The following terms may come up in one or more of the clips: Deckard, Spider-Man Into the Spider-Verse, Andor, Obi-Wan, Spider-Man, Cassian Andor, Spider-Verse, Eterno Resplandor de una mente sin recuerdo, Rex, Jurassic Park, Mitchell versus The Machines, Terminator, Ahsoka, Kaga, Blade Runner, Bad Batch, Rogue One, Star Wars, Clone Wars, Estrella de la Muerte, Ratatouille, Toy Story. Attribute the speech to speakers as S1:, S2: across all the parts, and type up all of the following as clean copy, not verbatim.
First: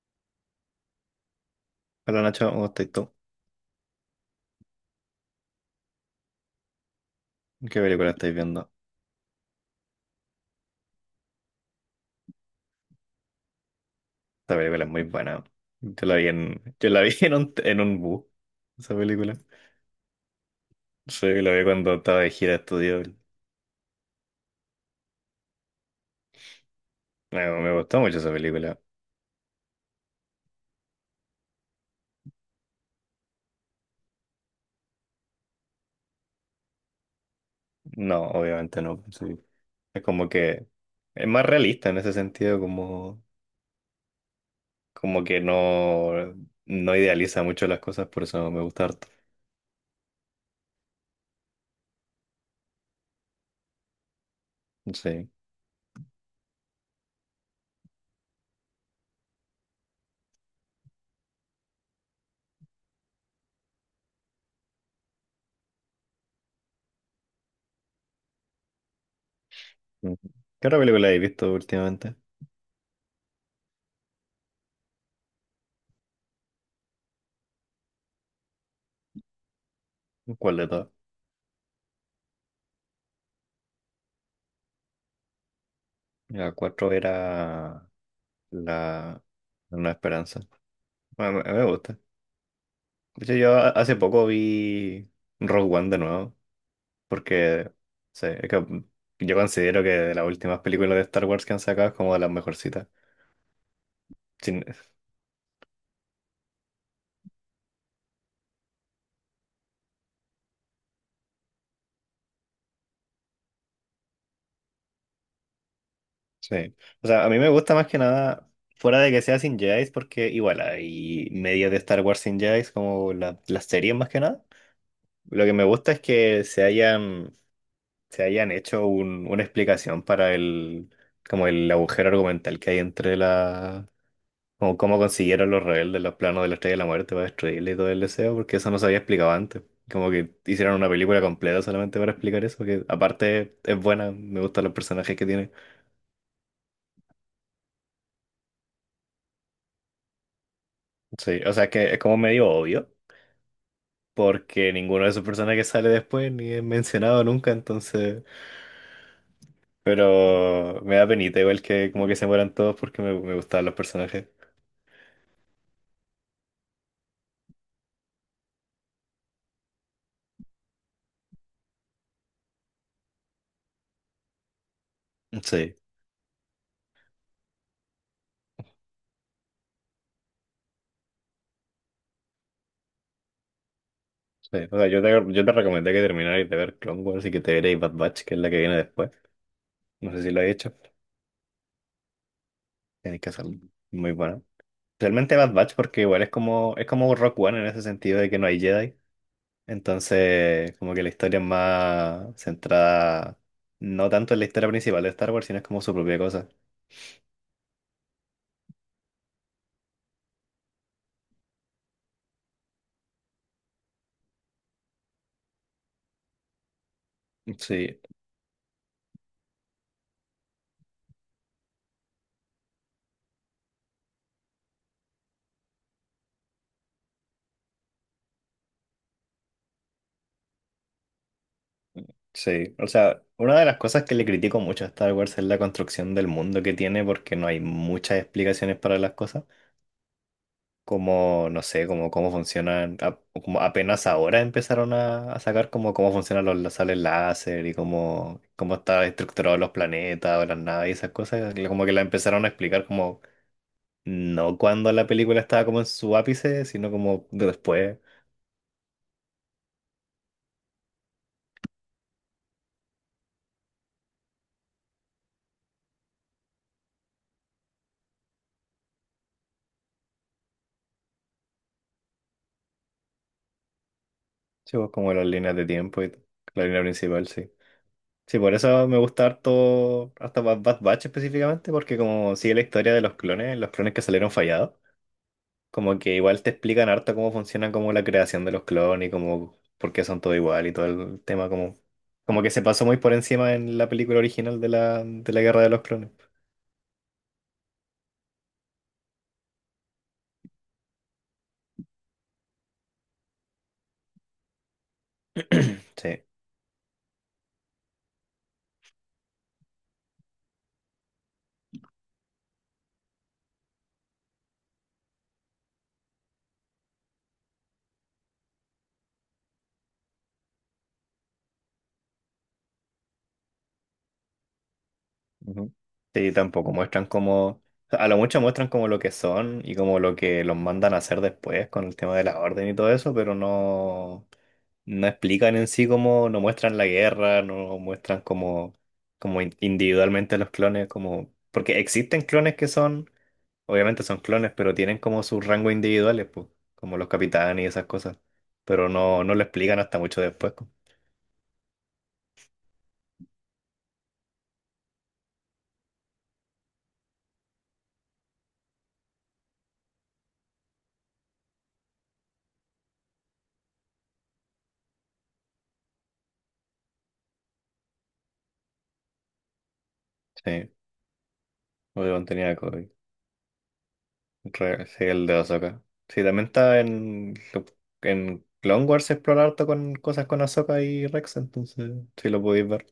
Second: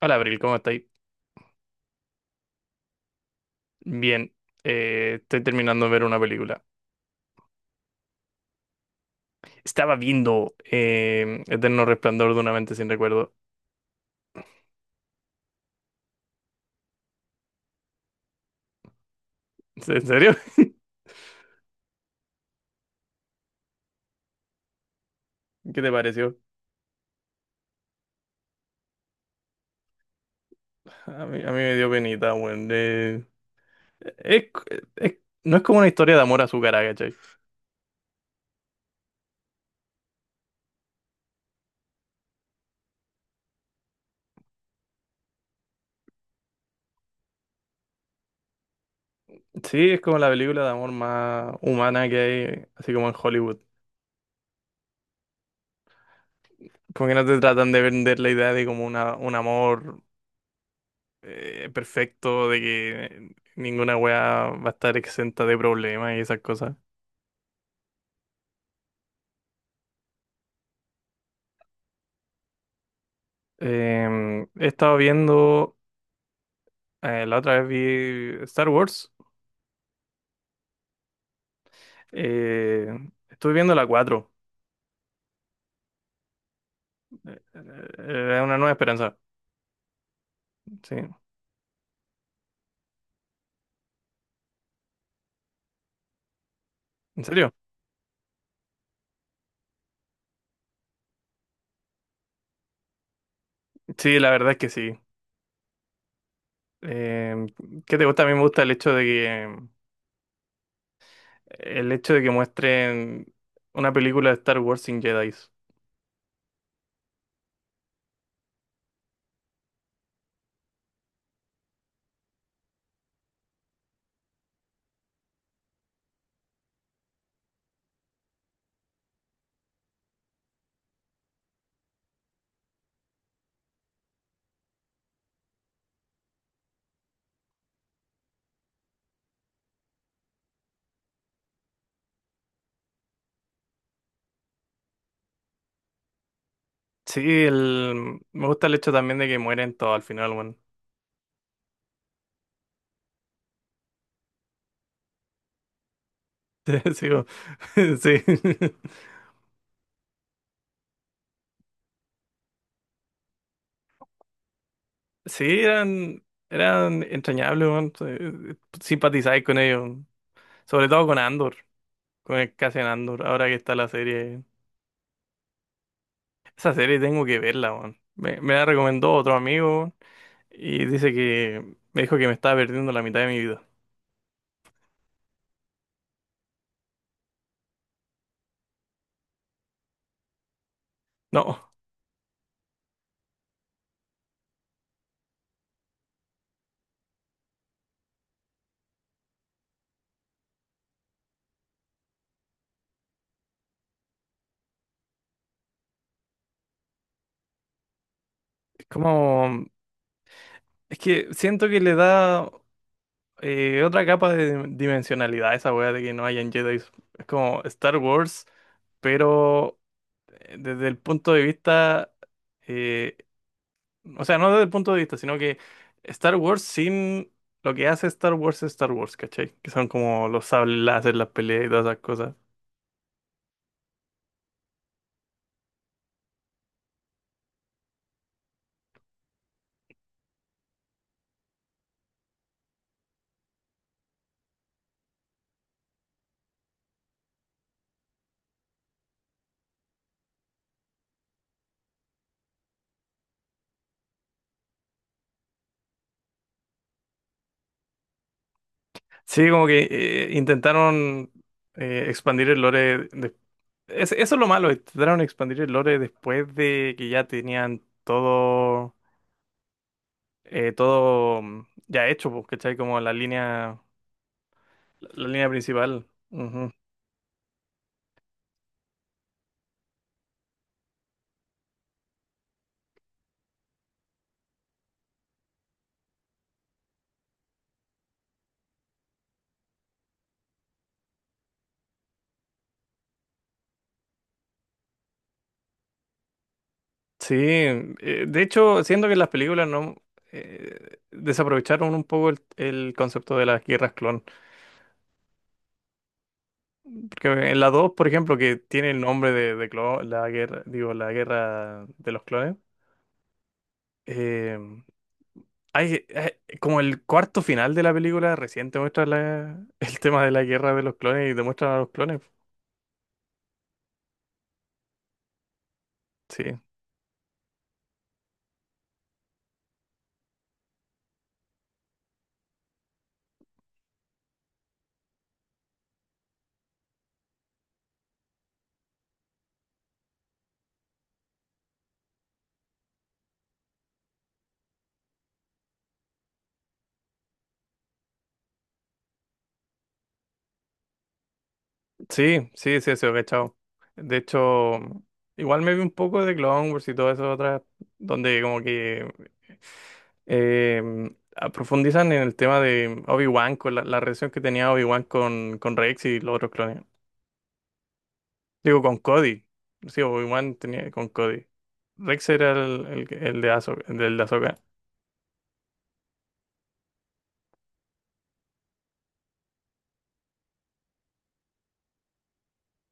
S1: Hola, Abril, ¿cómo estáis?
S2: Hola Nacho, ¿cómo estáis tú?
S1: Bien, estoy terminando de ver una película.
S2: ¿Qué película estáis viendo?
S1: Estaba viendo Eterno Resplandor de una mente sin recuerdo.
S2: Esta película es muy buena. Yo la vi yo la vi en un bus, esa película.
S1: ¿En serio?
S2: Sí, la vi cuando estaba de gira de estudio.
S1: ¿Qué te pareció?
S2: Me gustó mucho esa película.
S1: A mí me dio penita, weón. Es- es- no es como una historia de amor azucarada, ¿cachai?
S2: No, obviamente no, pues sí. Es como que es más realista en ese sentido, como, como que no idealiza mucho las cosas, por eso me gusta harto.
S1: Sí, es como la película de amor más humana que hay, así como en Hollywood.
S2: Sí.
S1: Porque no te tratan de vender la idea de como un amor perfecto, de que ninguna weá va a estar exenta de problemas y esas cosas.
S2: Ujú. ¿Qué otra película habéis visto últimamente?
S1: He estado viendo, la otra vez vi Star Wars.
S2: ¿Cuál de todas?
S1: Eh, estuve viendo la 4.
S2: La cuatro
S1: Eh,
S2: era
S1: una nueva esperanza.
S2: la Una Esperanza.
S1: Sí.
S2: Bueno, me gusta. De hecho, yo hace poco vi Rogue One de nuevo,
S1: ¿En serio?
S2: porque sí, es que yo considero que de las últimas películas de Star Wars que han sacado es como de las mejorcitas.
S1: Sí, la verdad es
S2: Sin-
S1: que sí. Em, ¿qué te gusta? A mí me gusta el hecho de que, el hecho de que muestren una película de Star Wars sin Jedi.
S2: sí. O sea, a mí me gusta más que nada, fuera de que sea sin Jedi, porque igual hay medios de Star Wars sin Jedi, como las series más que nada. Lo que me gusta es que se hayan hecho una explicación para el, como el agujero argumental que hay entre la. Como cómo consiguieron los rebeldes los planos de la Estrella de la Muerte para destruirle y todo el deseo, porque eso no se había explicado antes. Como que hicieron una película completa solamente para explicar eso, que aparte es buena, me gustan los personajes que tiene.
S1: Sí, me gusta el hecho también de que mueren todos al final, bueno.
S2: Sí, o sea, es que es como medio obvio, porque ninguno de esos personajes sale después ni es mencionado nunca,
S1: Sí,
S2: entonces.
S1: sí.
S2: Pero me da penita igual que como que se mueran todos porque me gustaban los personajes.
S1: Sí, eran entrañables, weón. Simpatizáis con ellos. Sobre todo con Andor, con el Cassian Andor, ahora que está la serie.
S2: Sí,
S1: Esa serie tengo que verla, weón. Me la recomendó otro amigo weón, y dice que me dijo que me estaba perdiendo la mitad de mi vida.
S2: sí. O sea, yo te recomendé que terminarais de ver Clone Wars y que te vierais Bad Batch, que es la que viene después. No sé si lo he hecho.
S1: No,
S2: Tiene que ser muy bueno. Realmente Bad Batch porque igual es como Rock One en ese sentido de que no hay Jedi. Entonces, como que la historia es más centrada, no tanto en la historia principal de Star Wars, sino es como su propia cosa.
S1: es como... Es que siento que le da otra capa de dimensionalidad a esa weá de que no hayan Jedi. Es como Star
S2: Sí,
S1: Wars, pero desde el punto de vista... eh, o sea, no desde el punto de vista, sino que Star Wars sin lo que hace Star Wars es Star Wars, ¿cachai? Que son como los sables láser, las peleas y todas esas cosas.
S2: sí. O sea, una de las cosas que le critico mucho a Star Wars es la construcción del mundo que tiene porque no hay muchas explicaciones para las cosas, como, no sé, como cómo funcionan, como apenas ahora empezaron a sacar como cómo funcionan los láseres láser y cómo, cómo están estructurados los planetas o las naves y esas cosas, como que la empezaron a explicar como no cuando la película estaba como en su ápice, sino como de después,
S1: Sí, como que intentaron expandir el lore. Eso es lo malo, intentaron expandir el lore después de que ya tenían todo, ya hecho, pues, ¿cachai?
S2: sí, pues, como
S1: La
S2: las
S1: línea
S2: líneas de tiempo
S1: principal.
S2: y la línea principal, sí. Sí, por eso me gusta harto, hasta Bad Bad Batch específicamente, porque como sigue la historia de los clones que salieron fallados. Como que igual te explican harto cómo funciona como la creación de los clones y como por qué son todo igual y todo el tema como como que se pasó muy por encima en la película original de la Guerra de los Clones.
S1: Sí, de hecho, siento que las películas no desaprovecharon un poco el concepto de las guerras clon.
S2: Sí.
S1: Porque en la 2, por ejemplo, que tiene el nombre de la guerra, digo, la guerra de los clones, eh, como el cuarto final de la película recién te muestra el tema de la guerra de los clones y te muestran a los clones.
S2: Ujú. Sí,
S1: Sí,
S2: tampoco muestran como a lo mucho muestran como lo que son y como lo que los mandan a hacer después con el tema de la orden y todo eso, pero no no explican en sí cómo, no muestran la guerra, no muestran cómo, cómo individualmente los clones, como, porque existen clones que son, obviamente son clones, pero tienen como sus rangos individuales, pues, como los capitanes y esas cosas, pero no, no lo explican hasta mucho después, pues.
S1: sí, cachado. De hecho, igual me vi un poco de Clone Wars y todo eso otras, donde como que profundizan en el tema de Obi-Wan, con la relación que tenía Obi-Wan con Rex y los otros clones. Digo, con Cody. Sí, Obi-Wan
S2: Sí,
S1: tenía con Cody.
S2: Obi-Wan
S1: Rex era
S2: tenía COVID.
S1: el de Ahsoka, el del de Ahsoka.
S2: Sí, el de Ahsoka. Sí, también está en en Clone Wars se explora harto con cosas con Ahsoka y Rex, entonces sí lo podéis ver.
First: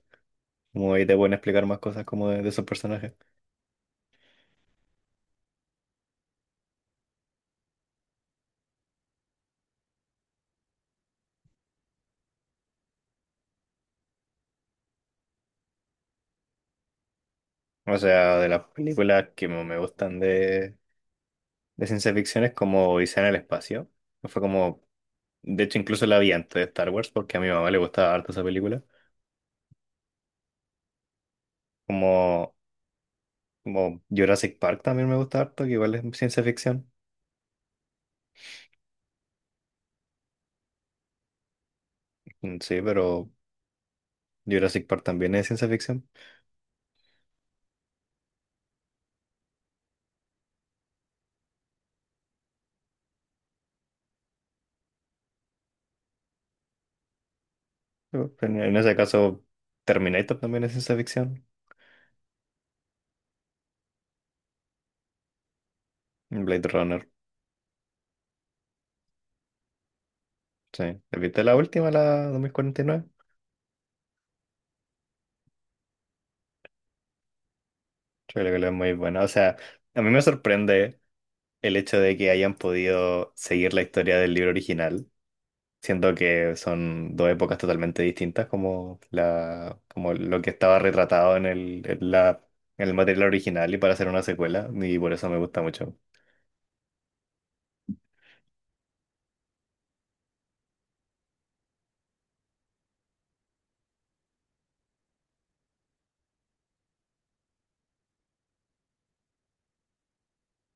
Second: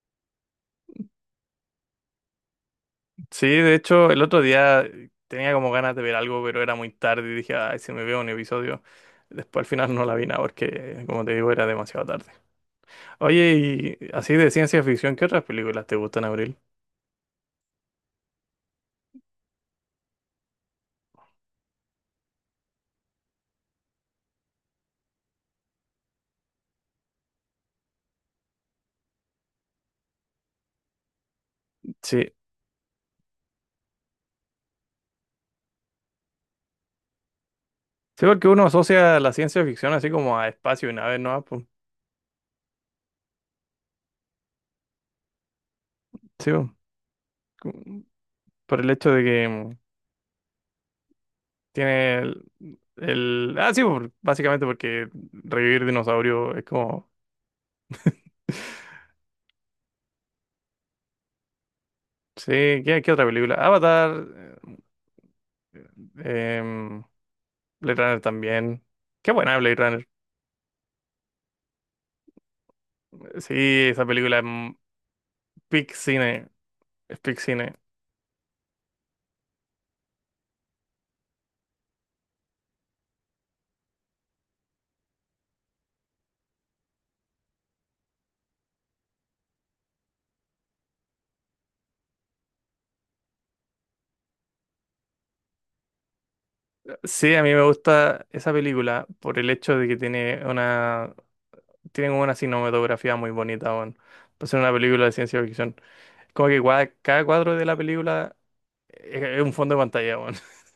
S2: Como ahí te pueden explicar más cosas como de esos personajes.
S1: Sí, de hecho, el otro día tenía como ganas de ver algo, pero era muy tarde y dije, ay, si me veo un episodio. Después al final no la vi nada porque, como te digo, era demasiado tarde. Oye, y así de ciencia ficción, ¿qué otras películas te gustan, Abril?
S2: O sea, de las películas que me gustan de ciencia ficción es como Odisea en el espacio. Fue como, de hecho, incluso la vi antes de Star Wars porque a mi mamá le gustaba harto esa película.
S1: Sí.
S2: Como, como Jurassic Park también me gusta harto, que igual es ciencia ficción.
S1: Sí, porque uno asocia la ciencia ficción así como a espacio y naves, ¿no? Pues,
S2: Mm, sí, pero Jurassic Park también es ciencia ficción.
S1: sí, po, como por el hecho de que tiene ah, sí, por- básicamente porque revivir dinosaurios es como...
S2: Pero en ese caso, Terminator también es ciencia ficción.
S1: Sí, ¿qué otra película? Avatar, eh,
S2: Blade
S1: em,
S2: Runner,
S1: Blade Runner también. Qué buena Blade Runner.
S2: sí. ¿Viste la última, la 2049?
S1: Sí, esa película es peak cine, es peak cine.
S2: Yo creo que la es muy buena. O sea, a mí me sorprende el hecho de que hayan podido seguir la historia del libro original, siendo que son dos épocas totalmente distintas, como, la, como lo que estaba retratado en el, en la, en el material original y para hacer una secuela, y por eso me gusta mucho.
S1: Sí, a mí me gusta esa película por el hecho de que tiene una... tienen una cinematografía muy bonita, weón. Para ser una película de ciencia ficción. Es como que cada cuadro de la película es un fondo de pantalla, weón.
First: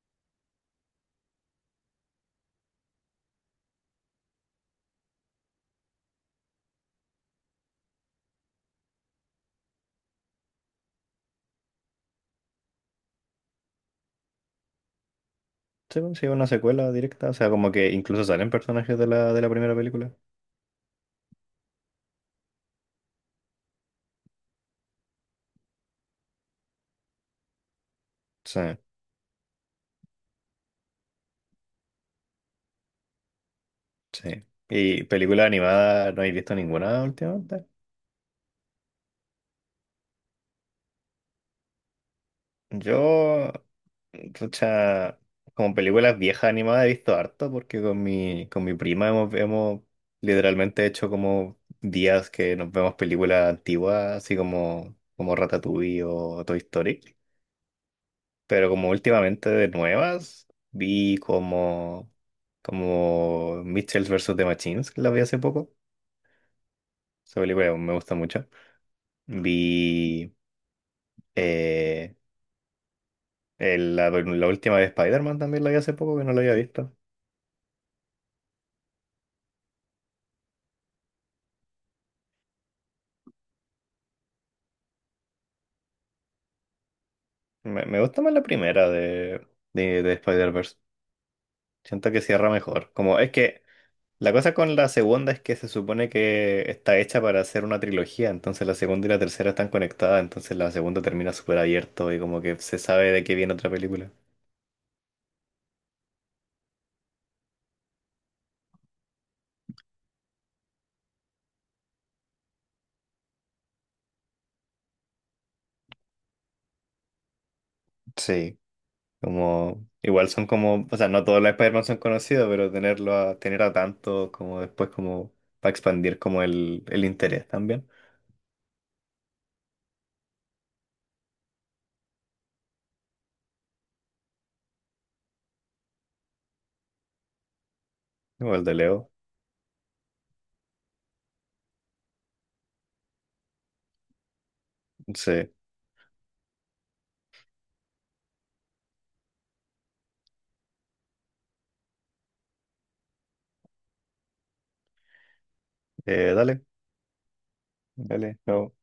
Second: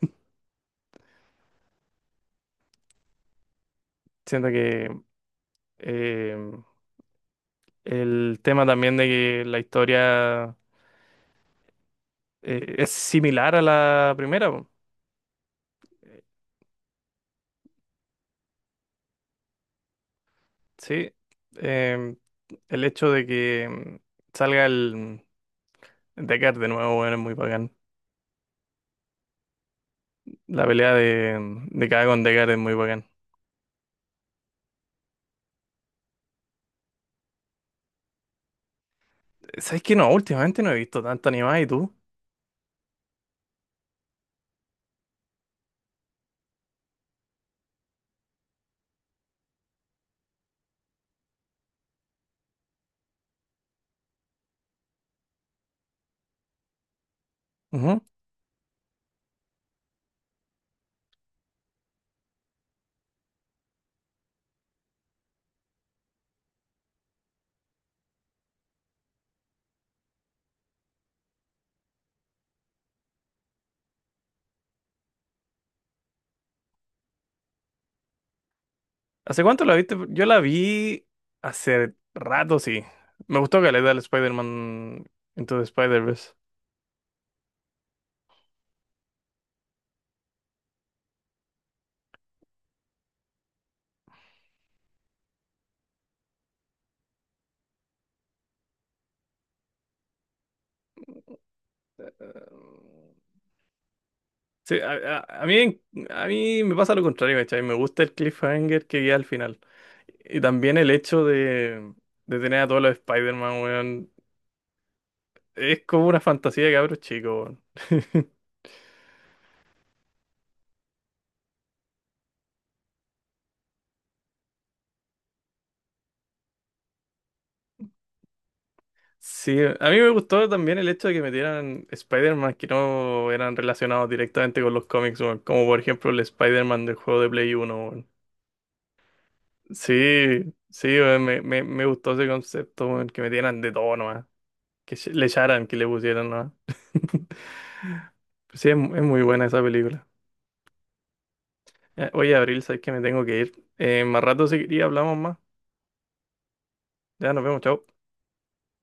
S1: Siento que eh, el tema también de que la historia es similar a la primera, weón.
S2: Sí, bueno, sí, una secuela directa, o sea, como que incluso salen personajes de la primera película.
S1: Sí. Eh, el hecho de que salga el Deckard de nuevo, weón, es muy bacán.
S2: Sí,
S1: La pelea de Kaga con Deckard es muy bacán.
S2: sí. ¿Y película animada no he visto ninguna últimamente?
S1: ¿Sabes qué? No, últimamente no he visto tanto animada, ¿y tú?
S2: Yo Pucha, como películas viejas animadas he visto harto porque con mi prima hemos, hemos literalmente hecho como días que nos vemos películas antiguas, así como, como Ratatouille o Toy Story.
S1: Ujú.
S2: Pero como últimamente de nuevas, vi como, como Mitchell versus The Machines, que la vi hace poco. Esa película me gusta mucho. Vi eh, la última de Spider-Man también la vi hace poco, que no la había visto.
S1: ¿Hace cuánto la viste? Yo la vi hace rato, sí. Me gustó que le da el Spider-Man Into the Spider-Verse.
S2: Me gusta más la primera de Spider-Verse. Siento que cierra mejor. Como es que la cosa con la segunda es que se supone que está hecha para hacer una trilogía, entonces la segunda y la tercera están conectadas, entonces la segunda termina súper abierto y como que se sabe de qué viene otra película.
S1: Sí, a mí me pasa lo contrario, ¿cachai? Me gusta el cliffhanger que vi al final. Y también el hecho de tener a todos los Spider-Man, weón. Es como una fantasía de cabros chicos, weón.
S2: Sí, como, igual son como, o sea, no todos los Spider-Man son conocidos, pero tenerlo a, tener a tanto como después como para expandir como el interés también.
S1: Sí, a mí me gustó también el hecho de que metieran Spider-Man que no eran relacionados directamente con los cómics, weón. Como por ejemplo el Spider-Man del juego de Play uno, weón.
S2: Igual de Leo.
S1: Sí, sí, weón, me gustó ese concepto, weón, que metieran de todo nomás, que le
S2: Sí.
S1: echaran, que le pusieran nomás. Pues sí, es, es muy buena esa película. Ya, oye, Abril, sabes que me tengo que ir. Más rato si quería hablamos más.
S2: Dale,
S1: Ya nos vemos, chao.
S2: dale. No.